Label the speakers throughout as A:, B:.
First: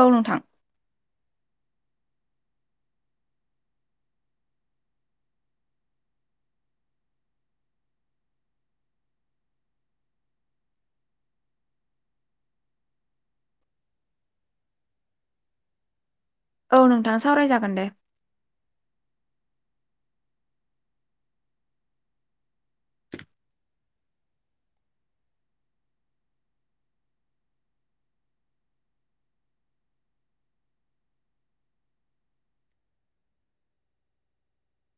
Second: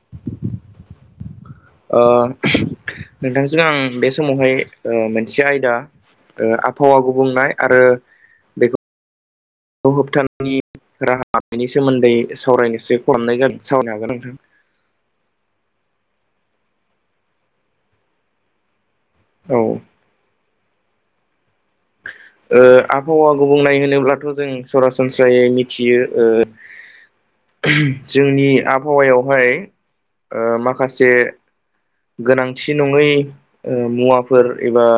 A: औ नोंथां
B: ओ नोंथांजों आं बे समावहाय ओ मोनसे आयदा ओ आबहावा गुबुंनाय आरो बेखौ होबथानायनि राहा बेनि सोमोनदै सावरायनोसै फन हरनाय जादों सावरायनो हागोन नोंथां
A: औ नोंथां सावराय जागोन दे
B: औ ओ आबहावा गुबुंनाय होनोब्लाथ' जों सरासनस्रायै मिथियो ओ
A: [inaudible]
B: जोंनि आबहावायावहाय ओ माखासे गोनांथि नङै ओ मुवाफोर एबा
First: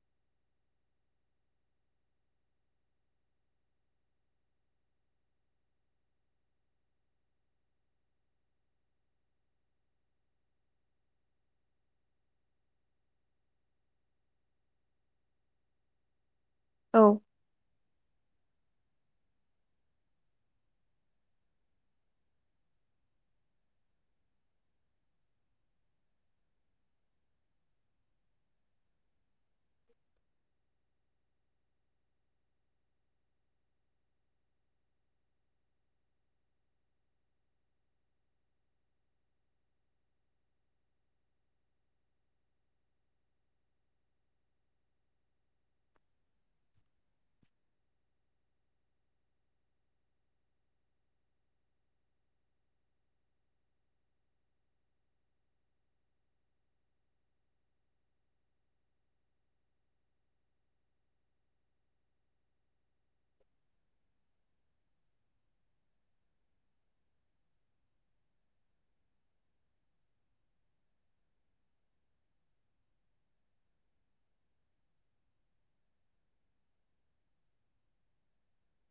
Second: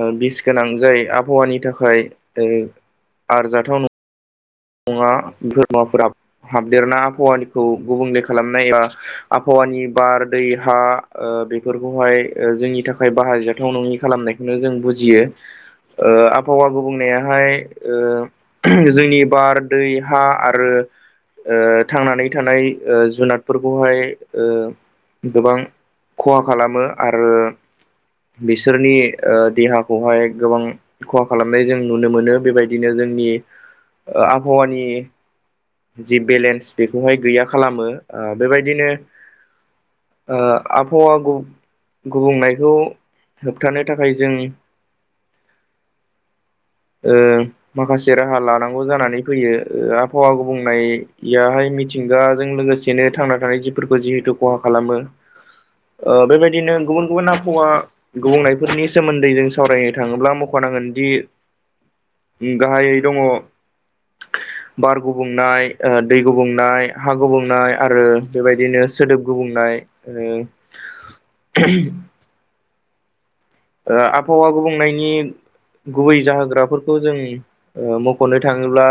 B: ओ बिस गोनां जाय आबहावानि थाखाय ओ आरजाथाव न ङा धङा [unintelligible] फोरा हाबदेरना आबहावानिखौ गुबुंले खालामनाय एबा आबहावानि बार दै हा ओ बेफोरखौहाय जोंनि थाखाय बाहायजाथाव नङि खालामनाय बेखोनो जों बुजियो
A: [inaudible]
B: ओ आबहावा
A: औ
B: गुबुंनायाहाय ओ जोंनि बार दै हा आरो ओ थांनानै थानाय ओ जुनादफोरखौहाय ओ गोबां खहा खालामो आरो बिसोरनि ओ देहाखौहाय गोबां खहा खालामनाय जों नुनो मोनो बेबायदिनो जोंनि ओ आबहावानि जि बेलेन्स बेखौहाय गैया खालामो ओ बेबायदिनो ओ आबहावा गुबुंनायखौ होबथानो थाखाय जों ओ माखासे राहा लानांगौ जानानै फैयो आबहावा गुबुंनाय याहाय मिथिंगाजों लोगोसेनो थांना थानाय जिफोरखौ जिहेथु खहा खालामो। ओ बेबायदिनो गुबुन गुबुन आबहावा गुबुंनायफोरनि सोमोनदै जों सावरायनो थाङोब्ला मख'नांगोनदि गाहायै दङ
A: [inaudible]
B: बार गुबुंनाय ओ दै गुबुंनाय हा गुबुंनाय आरो बेबायदिनो सोदोब गुबुंनाय ओ ओ आबहावा गुबुंनायनि गुबै जाहोग्राफोरखौ जों मख'नो थाङोब्ला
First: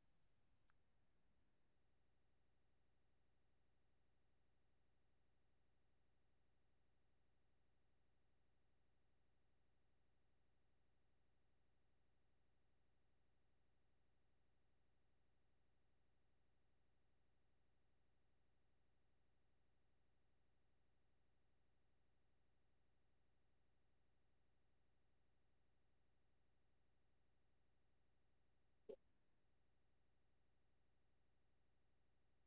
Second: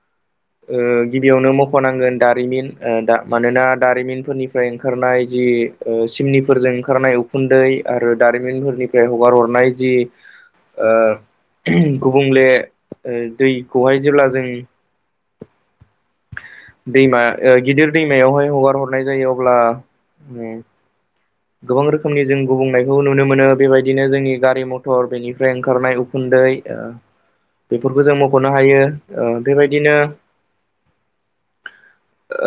A: [inaudible]
B: ओ गिबियावनो मख'नांगोन दारिमिन ओ मानोना दारिमिनफोरनिफ्राय ओंखारनाय जि ओ सिमनिफोरजों ओंखारनाय उखुन्दै आरो दारिमिनफोरनिफ्राय हगार हरनाय जि ओ गुबुंले दैखौहाय जेब्ला जों दैमा ओ गिदिर दैमायावहाय हगार हरनाय जायो अब्ला गोबां रोखोमनि जों गुबुंनायखौ नुनो मोनो बेबायदिनो जोंनि गारि मटर बेनिफ्राय ओंखारनाय उखुनदै
A: [inaudible]
B: बेफोरखौ जों मख'नो हायो ओ बेबायदिनो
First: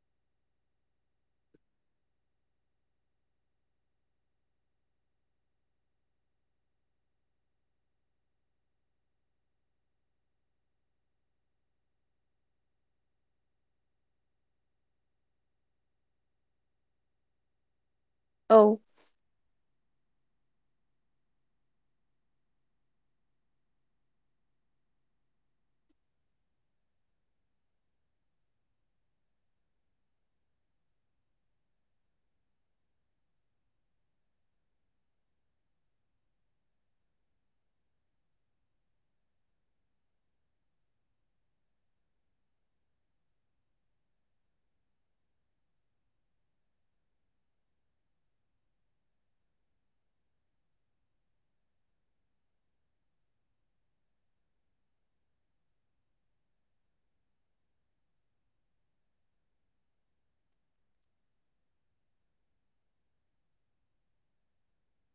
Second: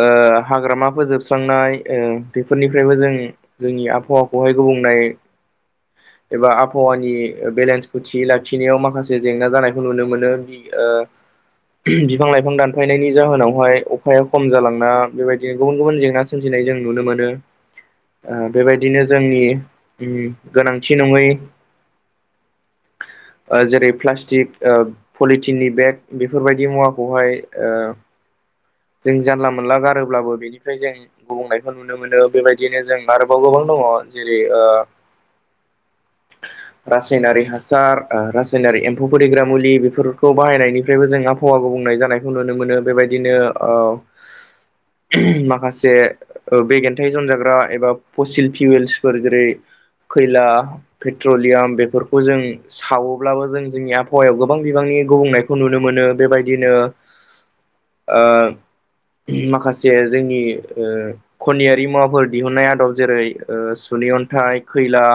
B: ओ हाग्रामा फोजोबस्रांनाय ओ बेफोरनिफ्रायबो जों जोंनि आबहावाखौहाय गुबुंनाय एबा आबहावानि बेलेन्सखौ थि लाखिनायाव माखासे जेंना जानायखौ नुनो मोनो। ओ बिफां लाइफां दानफायनायनि जाहोनावहाय अखाया खम जालांना बेबायदिनो गुबुन गुबुन जेंना सोमजिनाय जों नुनो मोनो। ओ
A: औ
B: बेबायदिनो जोंनि गोनांथि नङै
A: [inaudible]
B: ओ जेरै प्लास्टिक ओ पलिटिननि बेग बेफोरबायदि मुवाखौहाय ओ जों जानला मोनला गारोब्लाबो बेनिफ्राय जों गुबुंनायखौ नुनो मोनो बेबायदिनो जों आरोबाव गोबां दङ जेरै ओ
A: [inaudible]
B: रासायनारि हासार रासायनारि एम्फौ फिग्रा मुलि बेफोरखौ बाहायनायनिफ्रायबो जों आब हावा गुबुंनाय जानायखौ नुनो मोनो बेबायदिनो ओ
A: [inaudible]
B: माखासे ओ बेगेन्थायाइ जनजाग्रा एबा पसिल फिवेल्सफोर जेरै खैला पेट्रलियाम बेफोरखौ जों सावोब्लाबो जों जोंनि आबहावायाव गोबां बिबांनि गुबुंनायखौ नुनो मोनो बेबायदिनो आ माखासे जोंनि ओ खनियारि मुवाफोर दिहुननाय आदब जेरै ओ सुनि अन्थाइ खैला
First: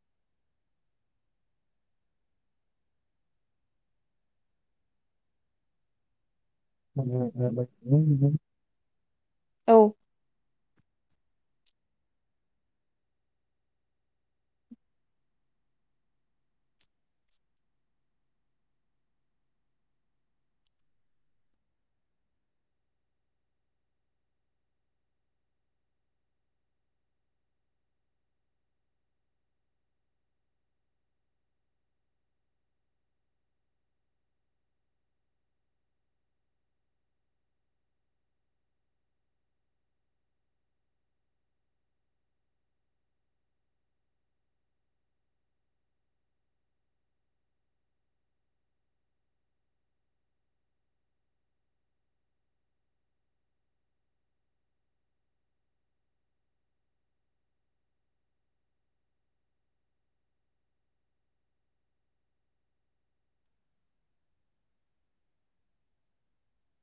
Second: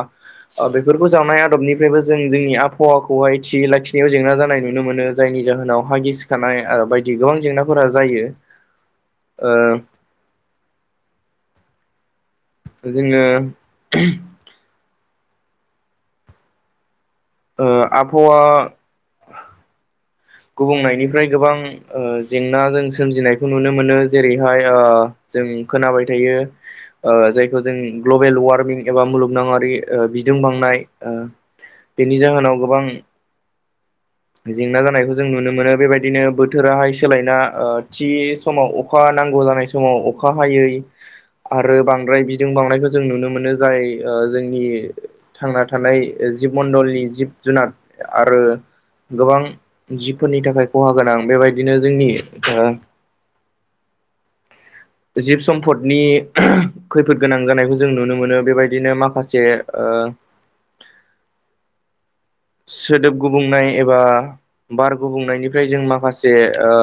B: बेफोरखौ जानाय आदबनिफ्रायबो जों जोंनि आबहावाखौहाय थि लाखिनायाव जेंना जानाय नुनो मोनो। जायनि जाहोनाव हागि सिखानाय आरो बायदि गोबां जेंनाफोरा जायो ओ
A: औ
B: जोङो ओ आबहावा गुबुंनायनिफ्राय गोबां आ जेंना जों सोमजिनायखौ नुनो मोनो जेरैहाय आ जों खोनाबाय थायो जायखौ जों ग्लबेल वार्मिं एबा मुलुगनाङारि ओ बिदुं बांनाय ओ बेनि जाहोनाव गोबां जेंना जानायखौ जों नुनो मोनो बेबायदिनो बोथोराहाय सोलायना ओ थि समाव अखा नांगौ जानाय समाव अखा हायै आरो बांद्राय बिदुं बावनायखौ जों नुनो मोनो जाय जोंनि थांना थानाय जिब मडलनि जिब जुनार आरो गोबां जिफोरनि थाखाय खहा गोनां बेबायदिनो जोंनि जिब सम्पदनि खैफोद गोनां जानायखौ जों नुनो मोनो बेबायदिनो माखासे ओ सोदोब गुबुंनाय एबा बार गुबुंनायनिफ्राय जों माखासे ओ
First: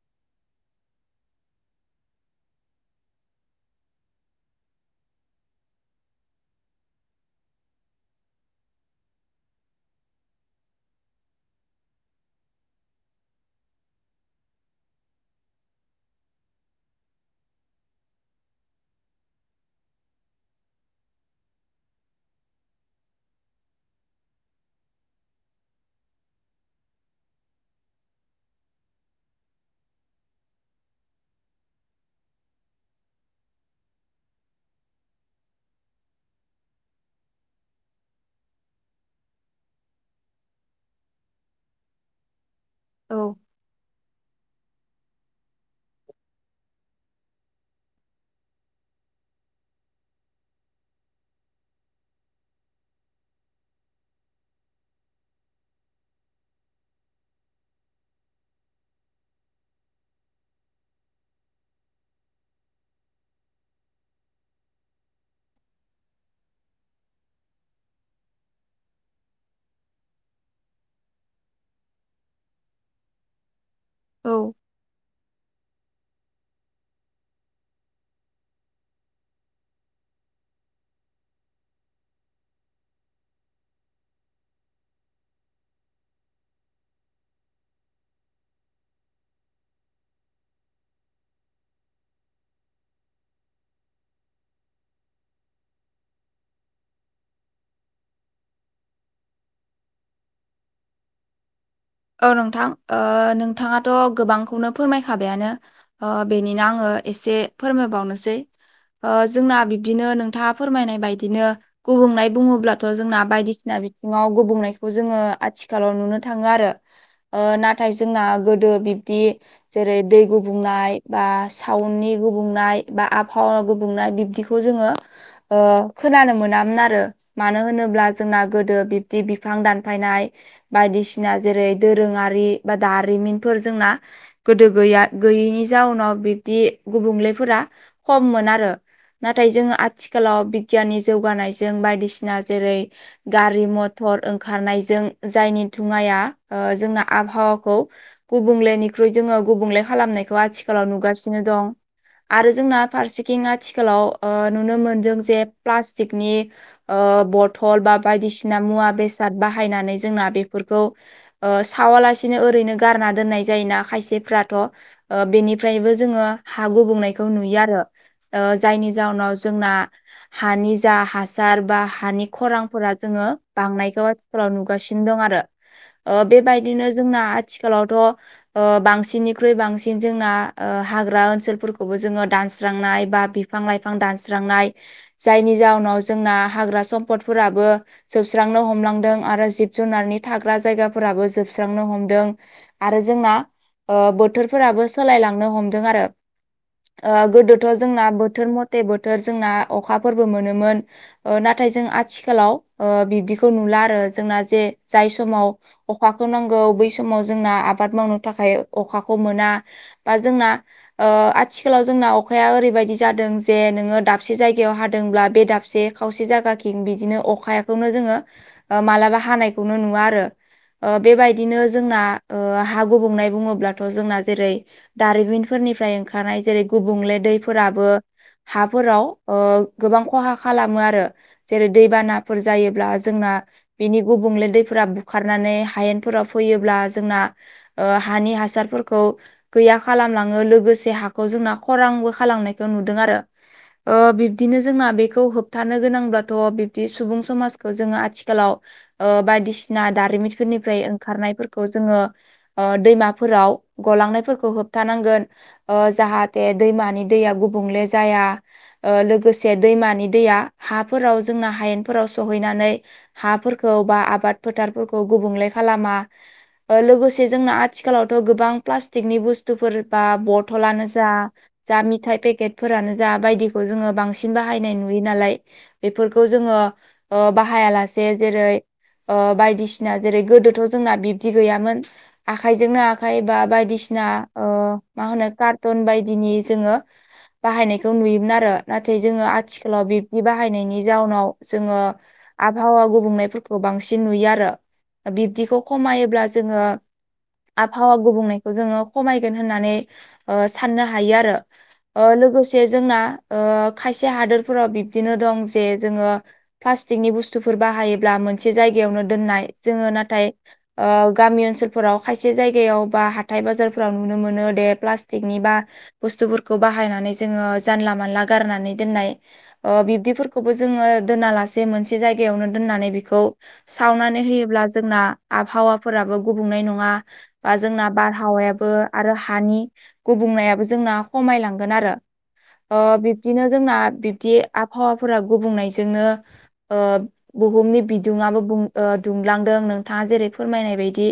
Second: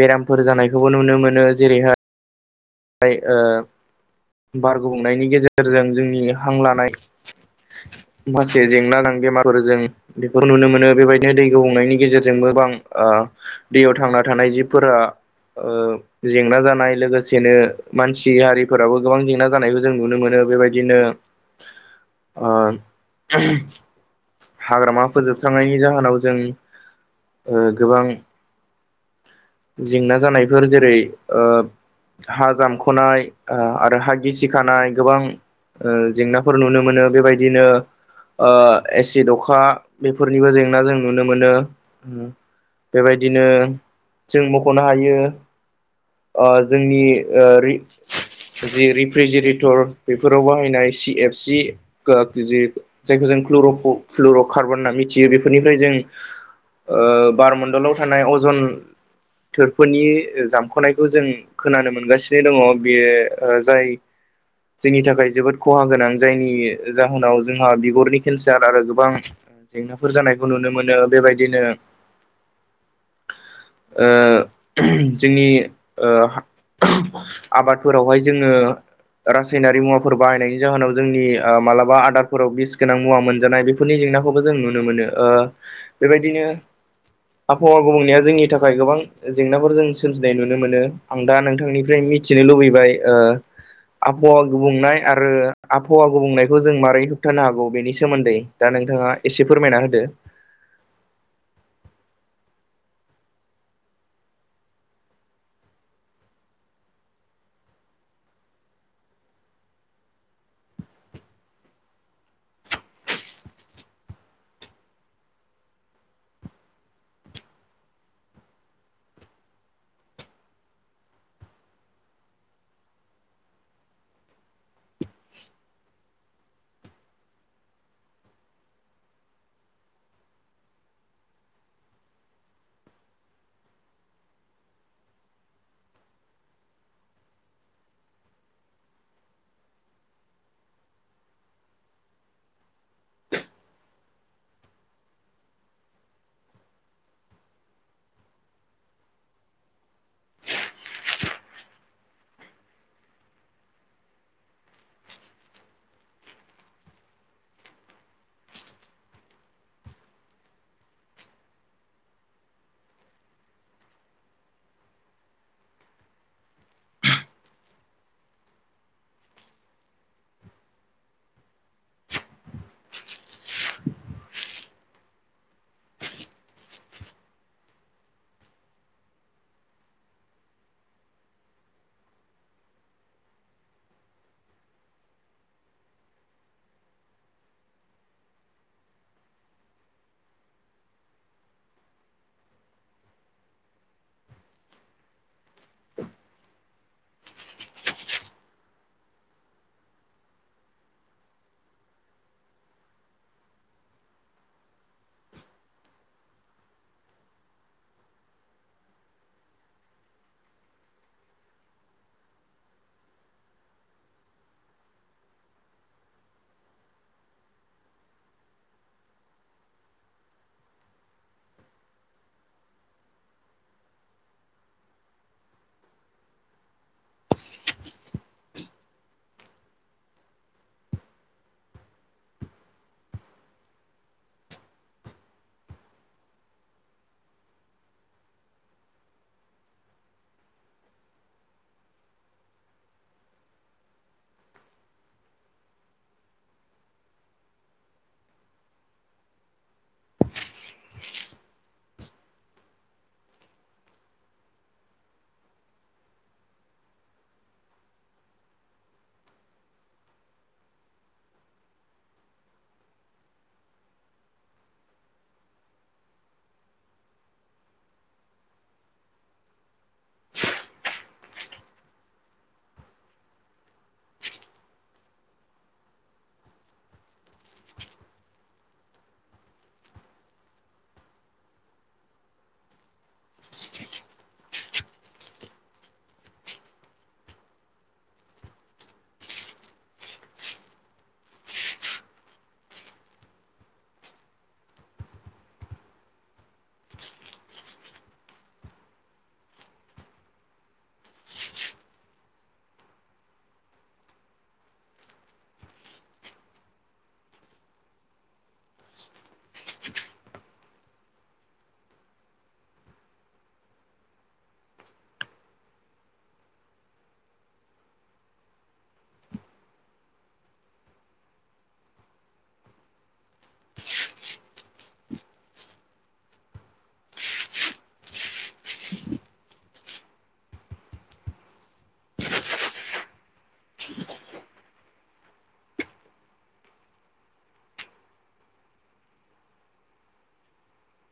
B: बेरामफोर जानायखौबो नुनो मोनो जेरैहाय ओ बार गुबुंनायनि गेजेरजों जोंनि हां लानाय माखासे जेंना नांदों मागोरो जों बेखौ नुनो मोनो बेबायदिनो दैखौ हुंनायनि गेजेरजोंबो बां दैयाव थांना थानाय जिबफोरा जेंना जानाय लोगोसे बिनो मानसि हारिफोराबो गोबां जेंना जानायखौ जों नुनो मोनो बेबायदिनो आ हाग्रामा फोजोबस्रांनायनि जाहोनाव जों गोबां जेंना जानायफोर जेरै ओ हा जामख'नाय आरो हा गिसिखानाय गोबां ओ जेंनाफोर नुनो मोनो बेबायदिनो ओ एसि द अखा बेफोरनिबो जेंना जों नुनो मोनो। बेबायदिनो जों मख'नो हायो जोंनि जि रिफ्रिजिरेटर बेफोराव बाहायनाय सि एफ सि [unintelligible] जायखौ जों क्लुर' कार्बन होनना मिथियो बेफोरनिफ्राय जों ओ बारमण्डलाव थानाय अजन थोरफोरनि जामख'नायखौ जों खोनानो मोनगासिनो दङ बेयो जाय जोंनि थाखाय जोबोद खहा गोनां जायनि जाहोनाव जोंहा बिगुरनि केन्सार आरो गोबां जेंनाफोर जानायखौ नुनो मोनो बेबायदिनो ओ
A: औ
B: जोंनि ओ आबादफोरावहाय जोङो रासायनारि मुवाफोर बाहायनायनि जाहोनाव जोंनि मालाबा आदारफोराव बिस गोनां मुवा मोनजानाय बे फोरनि जेंनाखौबो जों नुनो मोनो ओ बेबायदिनो आबहावा गुबुंनाया जोंनि नि थाखाय गोबां जेंनाफोर जों सोमजिनाय नुनो मोनो आं दा नोंथांनिफ्राय मिथिनो लुबैबाय ओ आबहावा गुबुंनाय आरो आबहावा गुबुंनायखौ जों मारै होबथानो हागौ बेनि सोमोन्दै दा नोंथाङा एसे फोरमायना होदो
A: औ नोंथां ओ नोंथाङाथ' गोबांखौनो फोरमायखाबायानो ओ बेनिनो आङो एसे फोरमायबावनोसै ओ जोंना बिब्दिनो नोंथाङा फोरमायनाय बायदिनो गुबुंनाय बुङोब्लाथ' जोंना बायदिसिना बिथिङाव गुबुंनायखौ जोङो आथिखालाव नुनो थाङो आरो ओ नाथाय जोंना गोदो बिब्दि जेरै दै गुबुंनाय बा सावुननि गुबुंनाय बा आबहावा गुबुंनाय बिब्दिखौ खौ जोङो ओ खोनानो मोनामोन आरो मानो होनोब्ला जोंना गोदो बिब्दि बिफां दानफायनाय बायदिसिना जेरै दोरोङारि बा दारिमिनफोर जोंना गोदो गैया गैयैनि जाउनाव बिब्दि गुबुंलेफोरा खममोन आरो नाथाय जोङो आथिखालाव बिगियाननि जौगानायजों बायदिसिना जेरै गारि मथर ओंखारनायजों जायनि दुङाया ओ जोंना आबहावाखौ गुबुंलेनिख्रुइ जोङो गुबुंले खालामनायखौ आथिखालाव नुगासिनो दं आरो जोंना फारसेथिं आथिखालाव ओ नुनो मोनदों जे प्लास्टिकनि ओ बथल बा बायदिसिना मुवा बेसाद बाहायनानै जोंना बेफोरखौ ओ सावालासिनो ओरैनो गारना दोननाय जायोना खायसेफ्राथ' ओ बेनिफ्रायबो जोङो हा गुबुंनायखौ नुयो आरो ओ जायनि जाउनाव जोंना हानि जा हासार बा हानि खरांफोरा जोङो बांनायखौ आथिखालाव नुगासिनो दं आरो ओ बेबायदिनो जोंना आथिखालावथ' ओ बांसिननिख्रुइ बांसिन जोंना ओ हाग्रा ओनसोलफोरखौबो जोङो दानस्रांनाय बा बि बिफां लाइफां दानस्रांनाय जायनि जाउनाव जोंना हाग्रा सम्फदफोराबो जोबस्रांनो हमलांदों आरो जिब जुनारनि थाग्रा जायगाफोराबो जोबस्रांनो हमदों आरो जोंना ओ बोथोरफोराबो सोलायलांनो हमदों आरो ओ गोदोथ' जोंना बोथोर मथे बोथोर जोंना अखाफोरबो मोनोमोन ओ नाथाय जों आथिखालाव ओ बिबदिखौ नुला आरो जोंना जे जाय समाव अखाखौ नांगौ बै समाव जोंना आबाद मावनो थाखाय अखाखौ मोना बा जोंना ओ आथिखालाव जोंना अखाया ओरैबायदि जादों जे नोङो दाबसे जायगायाव हादोंब्ला बे दाबसे खावसे जायगाखिं बिदिनो अखाखौनो जोङो मालाबा हानायखौनो नुवा आरो ओ बेबायदिनो जोंना ओ हा गुबुंनाय बुङोब्लाथ' जोंना जेरै दारिमिनफोरनिफ्राय ओंखारनाय जेरै गुबुंले दैफोराबो हाफोराव ओ गोबां खहा खालामो आरो जेरै दैबानाफोर जायोब्ला जोंना बिनि गुबुंले दैफोरा बुखारनानै हायेनफोराव फैयोब्ला जोंना ओ हानि हासारफोरखौ गैया खालामलाङो लोगोसे हाखौ जोंना खरांबो खालामनायखौ नुदों आरो ओ बिबदिनो जोंना बेखौ होबथानो गोनांब्लाथ' बिब्दि सुबुं समाजखौ जोङो आथिखालाव ओ बायदिसिना दारिमिनफोरनिफ्राय ओंखारनायफोरखौ जोङो ओ दैमाफोराव गलांनायफोरखौ होबथानांगोन ओ जाहाथे दैमानि दैया गुबुंले जाया ओ लोगोसे दैमानि दैया हाफोराव जोंना हायेनफोराव सहैनानै हाफोरखौ बा आबाद फोथारफोरखौ खौ गुबुंले खालामा लोगोसे जोंना आथिखालावथ' गोबां प्लास्टिकनि बुस्थुफोर बा बथलानो जा जा मिथाइ पेकेटफोरानो जा बायदिखौ जोङो बांसिन बाहायनाय नुयो नालाय बेफोरखौ जोङो ओ बाहाया लासे जेरै ओ बायदिसिना सिना जेरै गोदोथ' जोंना बिब्दि गैयामोन आखाइजोंनो आखाइ बा बायदिसिना ओ मा होनो कारटन बायदिनि जोङो बाहायनायखौ नुयोमोन आरो नाथाय जोङो आथिखालाव बिबदि बाहायनायनि जाउनाव जोङो आबहावा गुबुंनायफोरखौ बांसिन नुयो आरो बिब्दिखौ खमायोब्ला जोङो
B: [inaudible]
A: आबहावा गुबुंनायखौ जोङो खमायगोन होननानै साननो हायो आरो ओ लोगोसे जोंना ओ खायसे हादोरफोराव बिबदिनो दं जे जोङो प्लास्टिकनि बुस्थुफोर बाहायोब्ला मोनसे जायगायावनो दोननाय जोङो नाथाय ओ गामि ओनसोलफोराव खायसे जायगायाव बा हाथाय बाजारफोराव नुनो मोनो दे प्लास्टिकनि बा बुसथुफोरखौ बाहायनानै जोङो जानला मानला गारनानै दोननाय बिबदिफोरखौबो जोङो दोना लासे मोनसे जायगायावनो दोननानै बेखौ सावनानै होयो ब्ला जोंना आबहावाफोराबो गुबुंनाय नङा बा जोंना बारहावा याबो आरो हानि गुबुंनायाबो जोंना खमायलांगोन आरो ओ बिबदिनो जोंना बिबदि आबहावाफोरा गुबुंनायजोंनो बुहुमनि बिदुङाबो बुं ओ दुंलांदों नोंथाङा जेरै फोरमायनाय बायदि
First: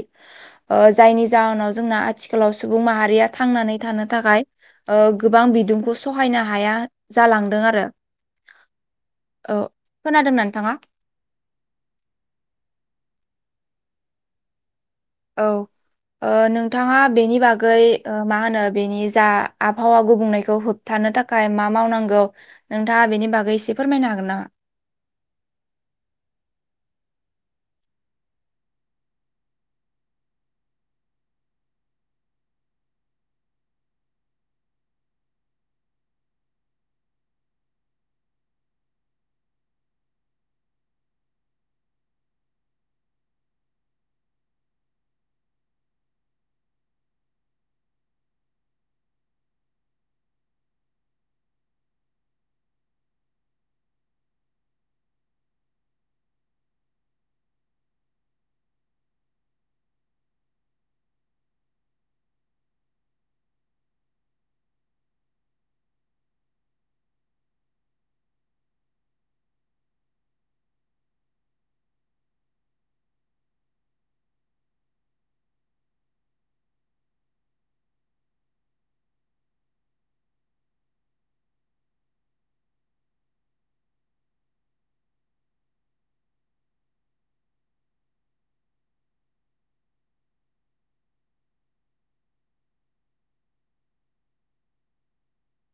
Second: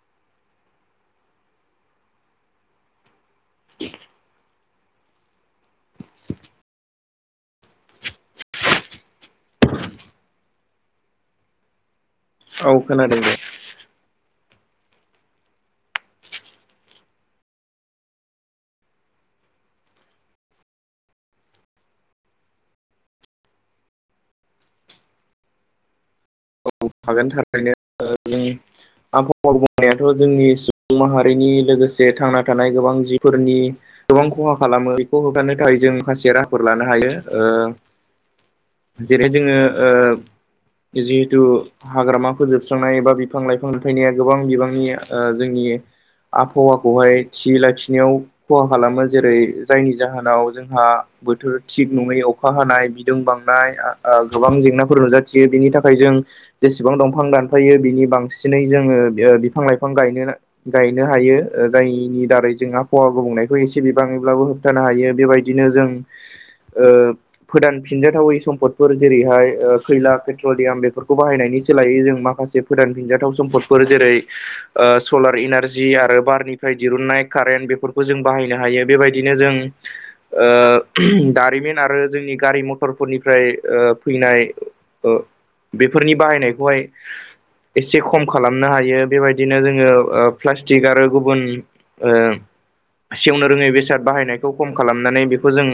A: ओ जायनि जाहोनाव जोंना आथिखालाव सुबुं माहारिया थांनानै थानो थाखाय ओ गोबां बिदुंखौ सहायनो हाया जालांदों आरो औ खोनादोंना नोंथाङा
B: औ खोनादों दे
A: औ ओ नोंथाङा बेनि बागै ओ मा होनो बेनि जा आबहावा गुबुंनायखौ होब थानो थाखाय मा मावनांगौ नोंथाङा बेनि बागै एसे फोरमायनो हागोन नामा
B: [unintelligible] आबहावा गुबुंनायाथ जोंनि सुबुं माहारिनि लोगोसे थांना थानाय गोबां जिफोरनि गोबां खहा खालामो बेखौ होबथानो थाखाय जों माखासे राहाफोर लानो हायो जेरै जोङो जिहेथु हाग्रामा फोजोबस्रांनाय एबा बिफां लाइफां लुफायनाया गोबां बिबांनि जोंनि आबहावाखौहाय थियै लाखिनायाव खहा खालामो जेरै जायनि जाहोनाव जोंहा बोथोर थिग नङैयाव अखा हानाय बिदुं बांनाय गोबां जेंनाफोर नुजाथियो बेनि थाखाय जों जेसेबां दंफां दानफायो बिनि बांसिनै जोङो बिफां लाइफां गायनो गायनो हायो जायनि दारै जों आबहावा गुबुंनायखौ एसे बिबाङैब्लाबो होबथानो हायो बेबायदिनो जों फोदानफिनजाथावै सम्पदफोर जेरैहाय खैला पेट्रलियाम बेफोरखौ बाहायनायनि सोलायै जों माखासे फोदान फिनजाथाव सम्फदफोर जेरै सलार इनारजि आरो बारनिफ्राय दिरुननाय कारेन्ट बेफोरखौ जों बाहायनो हायो बेबायदि बिदिनो जों दारिमिन आरो जोंनि गारि मटरफोरनिफ्राय फैनाय ओ बेफोरनि बाहायनायखौहाय एसे खम खालामनो हायो बेबायदिनो जोङो प्लास्टिक आरो गुबुन सेवनो रोङै बेसाद बाहायनायखौ खम खालामनानै बेखौ जों